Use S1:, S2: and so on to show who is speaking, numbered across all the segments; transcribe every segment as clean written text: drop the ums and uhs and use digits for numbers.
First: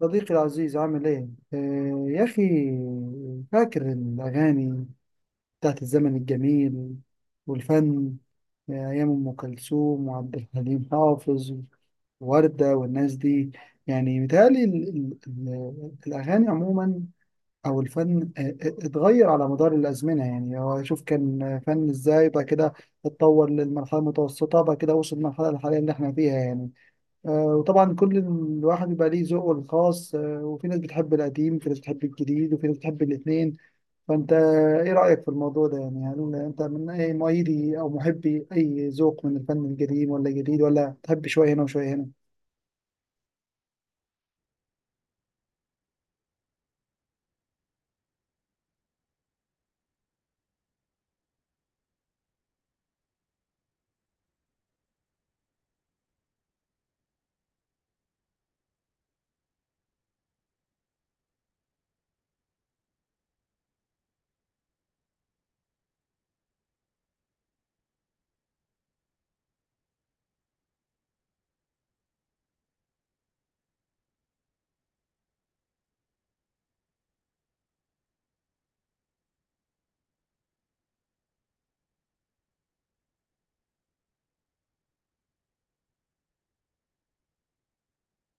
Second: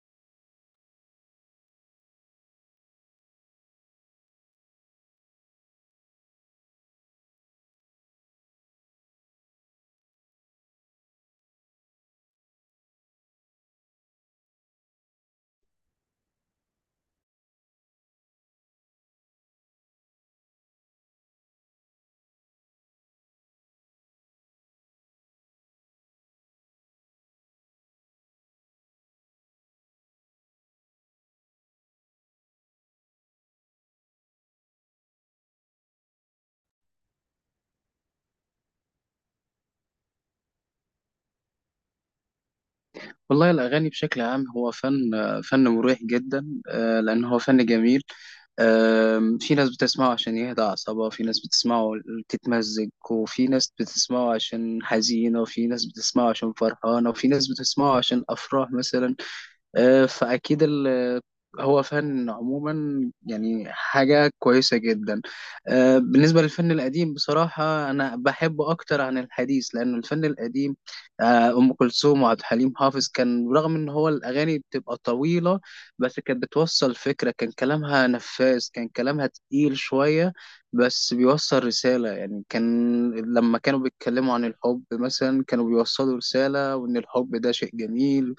S1: صديقي العزيز عامل ايه؟ آه يا اخي، فاكر الاغاني بتاعت الزمن الجميل والفن. آه، ايام ام كلثوم وعبد الحليم حافظ ووردة والناس دي. يعني متهيألي الاغاني عموما او الفن اتغير على مدار الازمنه، يعني هو شوف كان فن ازاي بعد كده اتطور للمرحله المتوسطه، بعد كده وصل للمرحله الحاليه اللي احنا فيها يعني. وطبعا كل الواحد بيبقى ليه ذوقه الخاص، وفي ناس بتحب القديم، وفي ناس بتحب الجديد، وفي ناس بتحب الاثنين. فانت ايه رأيك في الموضوع ده؟ يعني هل انت من اي مؤيدي او محبي اي ذوق من الفن القديم ولا الجديد، ولا تحب شوية هنا وشوية هنا؟
S2: والله الأغاني بشكل عام هو فن مريح جدا، لأن هو فن جميل. في ناس بتسمعه عشان يهدى أعصابها، في ناس بتسمعه تتمزج، وفي ناس بتسمعه عشان حزينة، وفي ناس بتسمعه عشان فرحانة، وفي ناس بتسمعه عشان أفراح مثلا. فأكيد هو فن عموما يعني حاجة كويسة جدا. بالنسبة للفن القديم بصراحة أنا بحبه أكتر عن الحديث، لأن الفن القديم، أم كلثوم وعبد الحليم حافظ، كان رغم إن هو الأغاني بتبقى طويلة بس كانت بتوصل فكرة، كان كلامها نفاذ، كان كلامها تقيل شوية بس بيوصل رسالة يعني. كان لما كانوا بيتكلموا عن الحب مثلا كانوا بيوصلوا رسالة، وإن الحب ده شيء جميل،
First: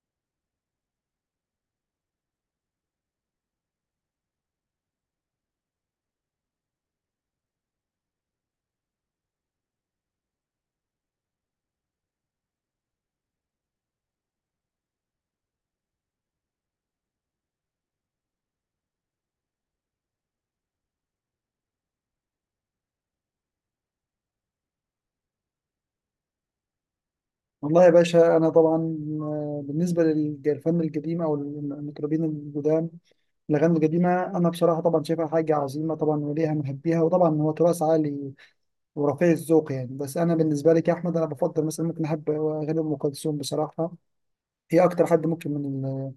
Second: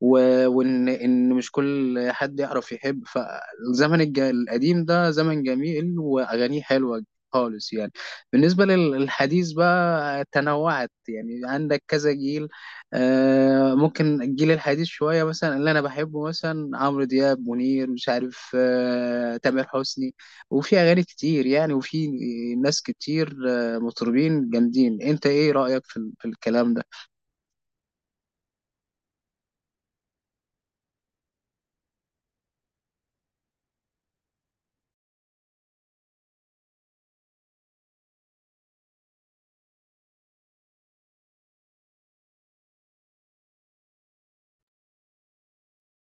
S2: وان مش كل حد يعرف يحب، فالزمن القديم ده زمن جميل واغانيه حلوه خالص يعني. بالنسبه للحديث بقى تنوعت يعني، عندك كذا جيل. ممكن الجيل الحديث شويه، مثلا اللي انا بحبه مثلا عمرو دياب، منير، مش عارف، تامر حسني. وفي اغاني كتير يعني، وفي ناس كتير، مطربين جامدين. انت ايه رايك في الكلام ده؟
S1: والله يا باشا انا طبعا، بالنسبة للفن القديم او المطربين القدام، الاغاني القديمة انا بصراحة طبعا شايفها حاجة عظيمة طبعا، وليها محبيها، وطبعا هو تراث عالي ورفيع الذوق يعني. بس انا بالنسبه لي كاحمد انا بفضل، مثلا ممكن احب اغاني ام كلثوم بصراحه، هي اكتر حد ممكن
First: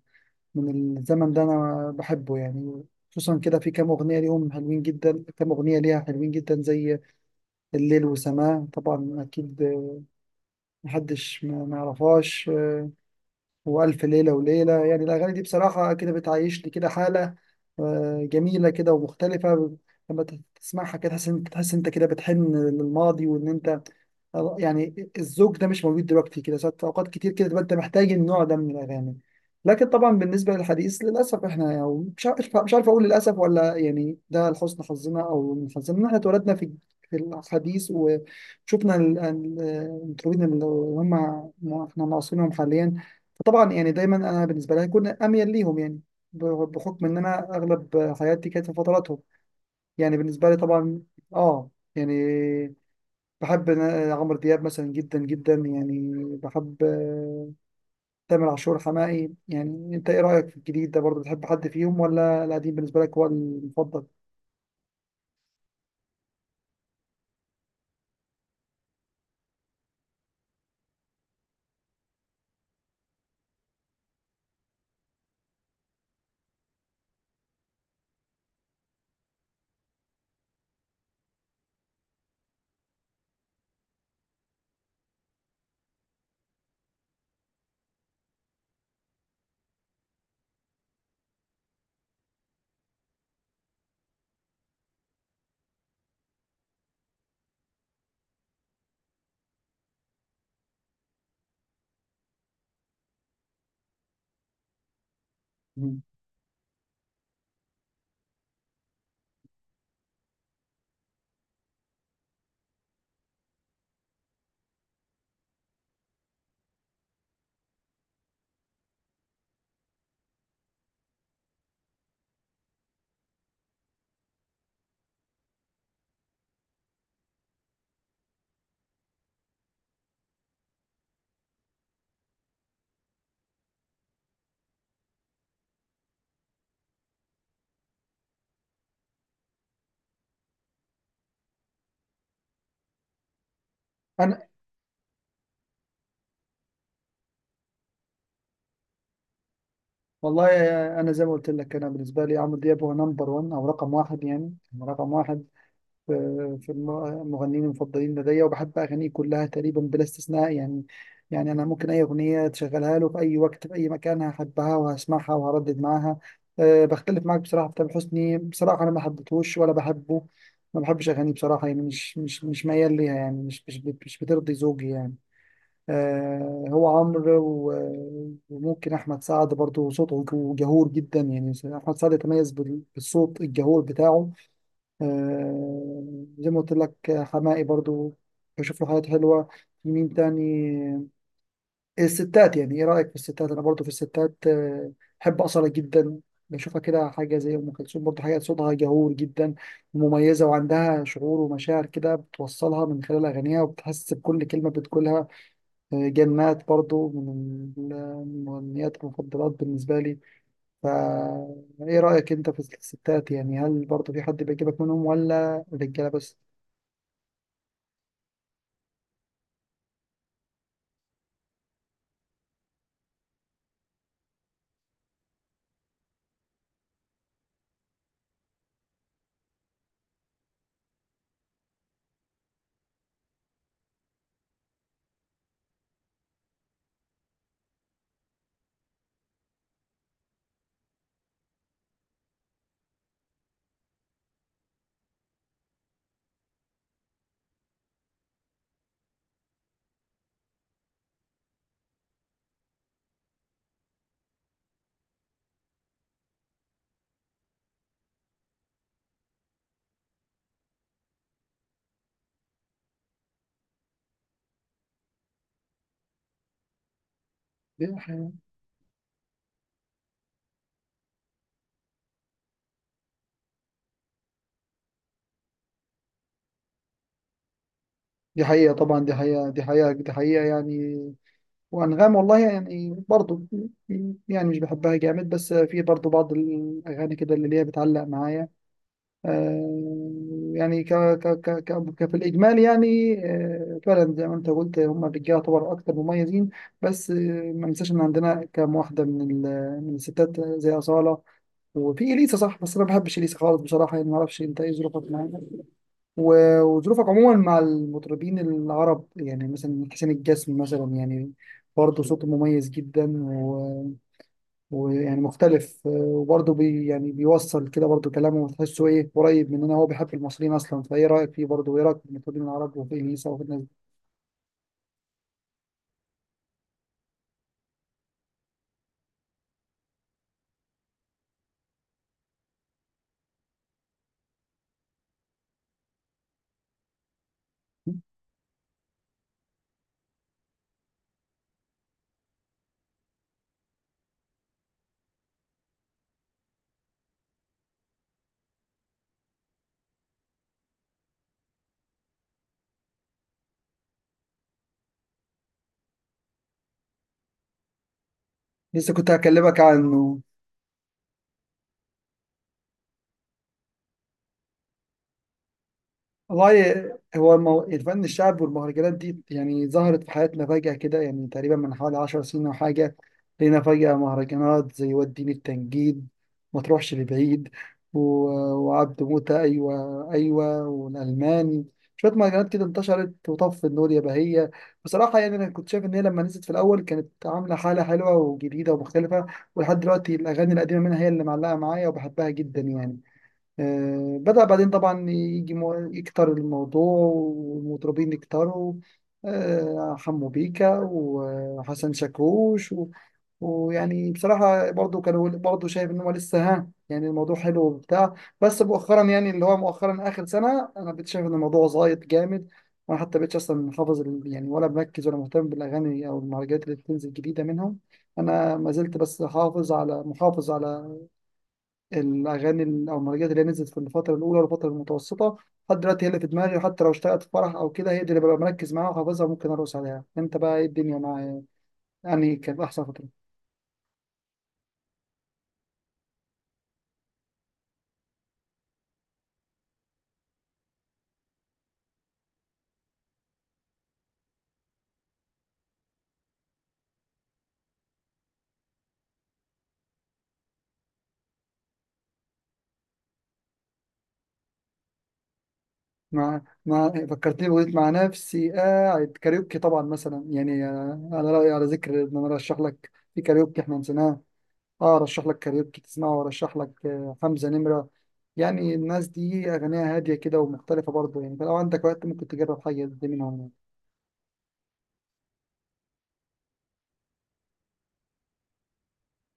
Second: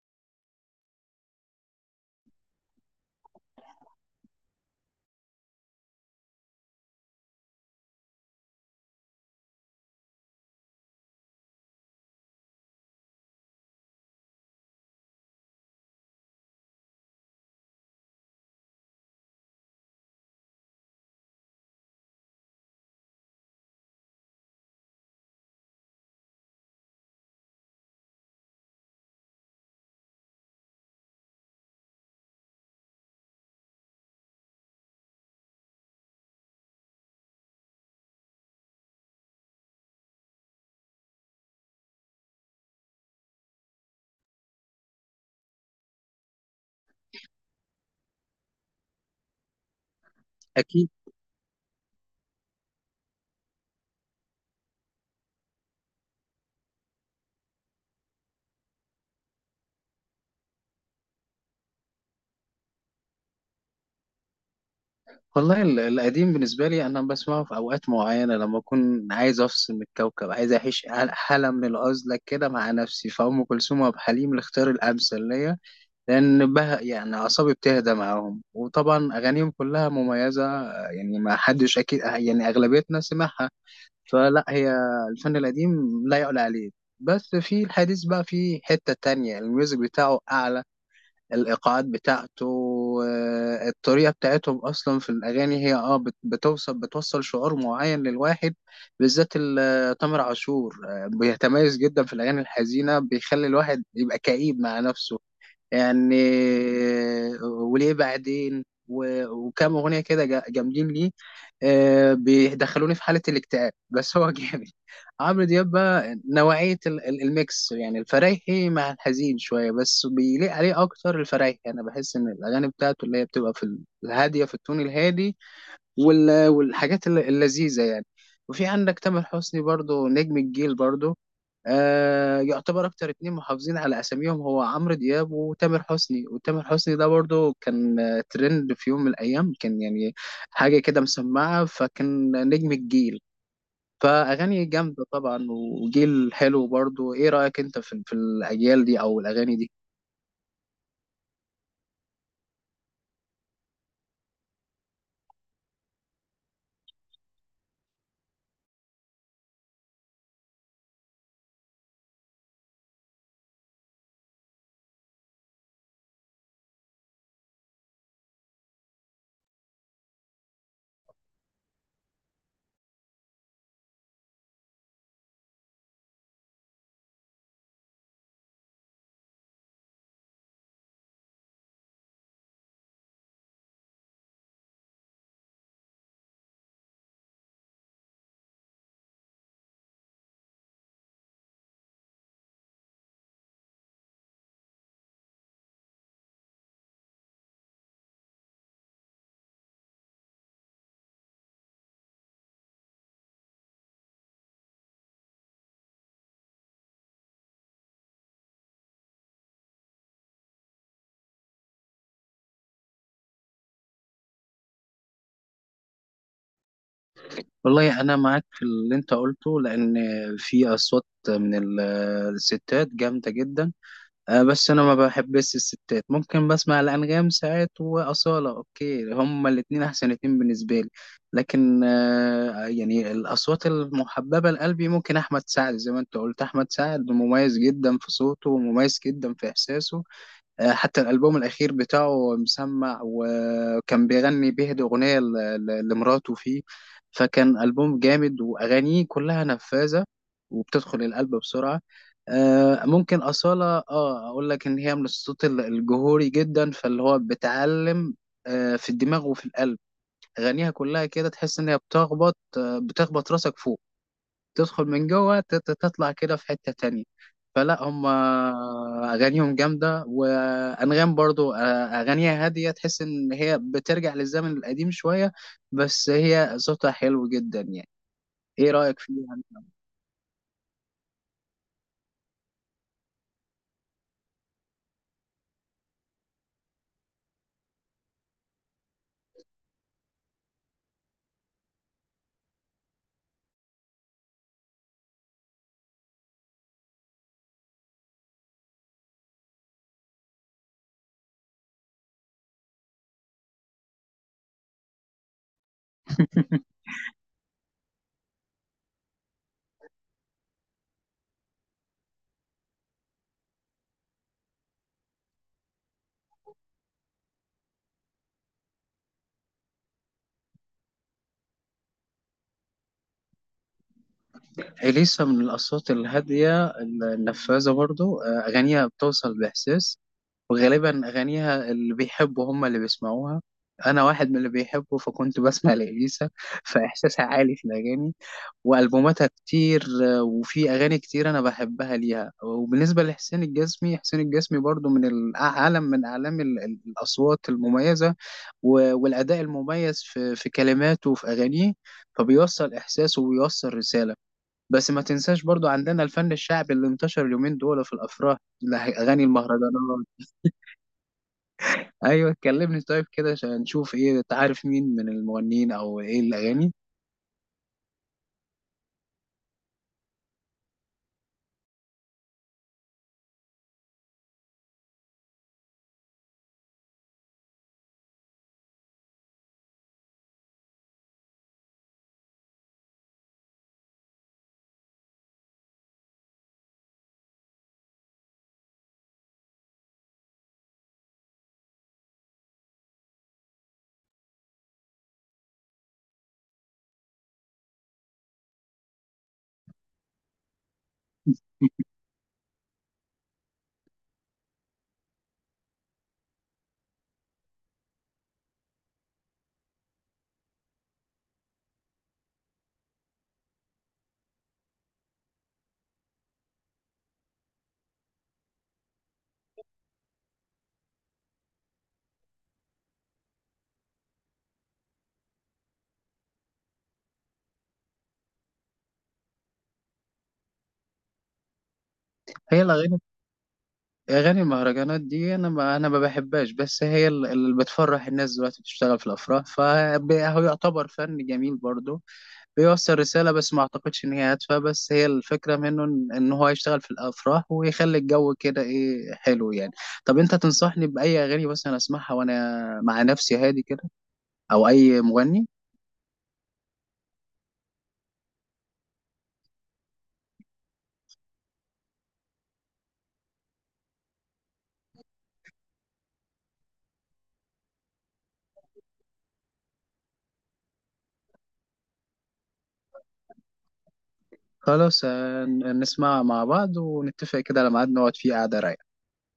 S1: من الزمن ده انا بحبه يعني. خصوصا كده في كام اغنيه ليهم حلوين جدا، كام اغنيه ليها حلوين جدا، زي الليل وسماه طبعا، اكيد محدش ما يعرفهاش، والف ليله وليله. يعني الاغاني دي بصراحه كده بتعيشني كده حاله، آه، جميله كده ومختلفه. لما تسمعها كده تحس تحس انت كده بتحن للماضي، وان انت يعني الذوق ده مش موجود دلوقتي كده. ساعات اوقات كتير كده تبقى انت محتاج النوع ده من الاغاني. لكن طبعا بالنسبه للحديث، للاسف احنا، يعني مش عارف اقول للاسف ولا يعني ده لحسن حظنا، او من حظنا ان احنا اتولدنا في في الحديث وشفنا المطربين اللي هم، احنا معاصرينهم حاليا. فطبعا يعني دايما انا بالنسبه لي هيكون اميل ليهم يعني، بحكم ان انا اغلب حياتي كانت في فتراتهم، يعني بالنسبه لي
S2: اكيد.
S1: طبعا. اه يعني بحب عمرو دياب مثلا جدا جدا يعني، بحب تامر عاشور، حماقي. يعني انت ايه رأيك في الجديد ده برضه؟ بتحب حد فيهم ولا القديم بالنسبة لك هو المفضل؟
S2: والله القديم بالنسبة لي أنا بسمعه في أوقات معينة، لما أكون عايز أفصل من الكوكب، عايز أعيش حالة من العزلة كده مع نفسي، فأم كلثوم وعبد الحليم الاختيار الأمثل ليا. لأن بها يعني أعصابي بتهدى معاهم، وطبعا أغانيهم كلها مميزة. يعني ما حدش أكيد، يعني أغلبيتنا سمعها. فلا هي الفن القديم لا يعلى عليه. بس في الحديث بقى في حتة تانية، الميوزك بتاعه أعلى، الايقاعات بتاعته، الطريقه بتاعتهم اصلا في الاغاني هي بتوصل شعور معين للواحد. بالذات تامر عاشور، بيتميز جدا في الاغاني الحزينه، بيخلي الواحد يبقى كئيب مع نفسه
S1: مم.
S2: يعني. وليه بعدين، وكام اغنيه كده جامدين ليه، بيدخلوني في حاله الاكتئاب، بس هو جامد. عمرو دياب بقى نوعيه الميكس يعني، الفرايحي مع الحزين شويه، بس بيليق عليه اكتر الفرايحي. انا بحس ان الاغاني بتاعته اللي هي بتبقى في الهاديه، في التون الهادي والحاجات اللذيذة يعني. وفي عندك تامر حسني برضو نجم الجيل برضو. يعتبر أكتر اتنين محافظين على أساميهم هو عمرو دياب وتامر حسني. وتامر حسني ده برضو كان، ترند في يوم من الأيام، كان يعني حاجة كده مسمعة، فكان نجم الجيل،
S1: انا
S2: فأغاني جامدة طبعا وجيل حلو برضو. إيه رأيك أنت في الأجيال دي أو الأغاني دي؟
S1: والله، انا زي ما قلت لك، انا بالنسبة لي عمرو دياب هو نمبر 1، او رقم واحد يعني، رقم واحد في المغنيين المفضلين لدي، وبحب أغانيه كلها تقريبا بلا استثناء يعني. يعني أنا ممكن أي أغنية تشغلها له في أي وقت في أي مكان هحبها وهسمعها وهردد معاها. أه بختلف معاك بصراحة في تامر حسني، بصراحة أنا ما حبيتهوش ولا بحبه، ما بحبش أغانيه بصراحة. يعني مش ميال ليها، يعني مش بترضي ذوقي يعني. أه، هو عمرو، وممكن أحمد سعد برضه صوته جهور جدا يعني. أحمد سعد يتميز بالصوت الجهور بتاعه. آه، زي ما قلت لك، حماقي برضو بشوف له حاجات حلوة. مين تاني؟ الستات، يعني ايه رأيك في الستات؟ انا برضو في الستات، آه، بحب أصالة جدا، بشوفها كده حاجة زي أم كلثوم برضو، حاجة صوتها جهور جدا ومميزة، وعندها شعور ومشاعر كده بتوصلها من خلال أغانيها، وبتحس بكل كلمة بتقولها. آه، جنات برضو المغنيات المفضلات بالنسبة لي. فا إيه رأيك أنت في الستات؟ يعني هل برضو في حد بيعجبك منهم ولا الرجالة بس؟
S2: والله أنا معاك في اللي أنت قلته، لأن في أصوات من الستات جامدة جدا. بس انا ما بحبش الستات، ممكن بسمع الانغام ساعات واصاله. اوكي، هما الاتنين احسن اتنين بالنسبه لي. لكن يعني الاصوات المحببه لقلبي، ممكن احمد سعد، زي ما انت قلت، احمد سعد مميز جدا في صوته ومميز جدا في احساسه. حتى الألبوم الأخير بتاعه مسمع، وكان بيغني بيهدي أغنية لمراته فيه، فكان ألبوم جامد وأغانيه كلها نفاذة وبتدخل القلب بسرعة. ممكن أصالة، أقول لك إن هي من الصوت الجهوري جدا، فاللي هو بتعلم في الدماغ وفي القلب. أغانيها كلها كده تحس إن هي بتخبط، بتخبط راسك فوق، تدخل من جوه تطلع كده في حتة تانية. فلا
S1: دي
S2: هم
S1: حقيقة،
S2: أغانيهم جامدة. وأنغام برضو أغانيها هادية، تحس إن هي بترجع للزمن القديم شوية، بس هي صوتها حلو جدا يعني.
S1: دي
S2: إيه
S1: حقيقة
S2: رأيك
S1: طبعا، دي
S2: فيها؟
S1: حقيقة، دي حقيقة، دي حقيقة يعني. وأنغام والله يعني برضو، يعني مش بحبها جامد، بس في برضو بعض الأغاني كده اللي ليها بتعلق معايا. آه يعني في الإجمال، يعني آه فعلا زي ما أنت قلت هم الرجالة طبعا أكتر مميزين. بس آه، ما ننساش إن عندنا كام واحدة من الستات زي أصالة، وفي إليسا صح، بس أنا ما بحبش إليسا خالص بصراحة. يعني ما أعرفش أنت إيه ظروفك معاها، وظروفك عموما مع المطربين العرب، يعني مثلا حسين الجسمي مثلا يعني، برضه صوته مميز جدا، ويعني مختلف، وبرضه بي يعني بيوصل كده برضه، كلامه تحسه ايه قريب مننا، هو بيحب المصريين اصلا. فايه رايك فيه برضه، وايه رايك في المطربين العرب وفي اليسا وفي الناس دي؟
S2: إليسا من الأصوات الهادية النفاذة برضو. أغانيها بتوصل بإحساس، وغالبا أغانيها اللي بيحبوا هم اللي بيسمعوها. أنا واحد من اللي بيحبوا، فكنت بسمع لإليسا، فإحساسها عالي في الأغاني والبوماتها كتير. وفي اغاني كتير انا بحبها ليها. وبالنسبه لحسين الجسمي، حسين الجسمي برضو من العالم، من اعلام الاصوات المميزه والاداء المميز في كلماته وفي اغانيه، فبيوصل احساس وبيوصل رساله. بس ما تنساش برضو عندنا الفن الشعبي اللي انتشر اليومين دول في الافراح،
S1: لسه كنت
S2: اغاني
S1: هكلمك
S2: المهرجانات.
S1: عنه.
S2: ايوه كلمني طيب كده، عشان نشوف ايه تعرف مين من المغنيين او ايه الاغاني.
S1: والله هو الفن الشعب والمهرجانات دي يعني ظهرت في حياتنا فجأة كده، يعني تقريبا من حوالي عشر سنين أو حاجة. لقينا فجأة مهرجانات زي وديني التنجيد، ما تروحش لبعيد، و... وعبد موتة، أيوة أيوة، والألماني، شوية مهرجانات كده انتشرت، وطف النور يا بهية. بصراحة يعني أنا كنت شايف إن هي لما نزلت في الأول كانت عاملة حالة حلوة وجديدة ومختلفة، ولحد دلوقتي الأغاني القديمة منها هي اللي معلقة معايا وبحبها جدا يعني. آه، بدأ بعدين طبعا يجي يكتر الموضوع والمطربين يكتروا، آه، حمو بيكا وحسن شاكوش، ويعني بصراحة برضو كانوا، برضو شايف إن هو لسه ها يعني الموضوع حلو وبتاع. بس مؤخرا يعني، اللي هو مؤخرا آخر سنة، أنا بقيت شايف إن الموضوع زايد جامد، وأنا حتى بقيتش أصلا حافظ يعني ولا مركز ولا مهتم بالأغاني أو المهرجانات اللي بتنزل جديدة منهم. أنا ما زلت بس حافظ على، محافظ على الاغاني او المهرجانات اللي هي نزلت في الفتره الاولى والفتره المتوسطه، لحد دلوقتي هي اللي في دماغي. وحتى لو اشتغلت في فرح او كده هي دي اللي ببقى مركز معاها وحافظها، ممكن ارقص عليها. انت بقى ايه الدنيا مع، يعني كانت
S2: هي
S1: احسن
S2: الاغاني
S1: فتره.
S2: أغاني المهرجانات دي أنا ما بحبهاش، بس هي اللي بتفرح الناس دلوقتي، بتشتغل في الأفراح، فهو يعتبر فن جميل برضه، بيوصل رسالة، بس ما أعتقدش إن هي هادفة. بس هي الفكرة منه إن هو يشتغل في الأفراح ويخلي الجو كده إيه حلو يعني. طب أنت تنصحني بأي أغاني مثلا أسمعها وأنا مع نفسي هادي كده، أو أي مغني؟
S1: مع فكرتني، بقيت مع نفسي قاعد كاريوكي طبعا مثلا يعني، على رايي على ذكر ان انا ارشح لك، في كاريوكي احنا نسيناه. اه ارشح لك كاريوكي تسمعه، وارشح لك حمزه نمره. يعني الناس دي اغانيها هاديه كده ومختلفه برضه يعني، فلو عندك وقت ممكن تجرب حاجه دي منهم يعني.
S2: خلاص. نسمع مع بعض ونتفق كده على ميعاد نقعد فيه قعدة رايقة.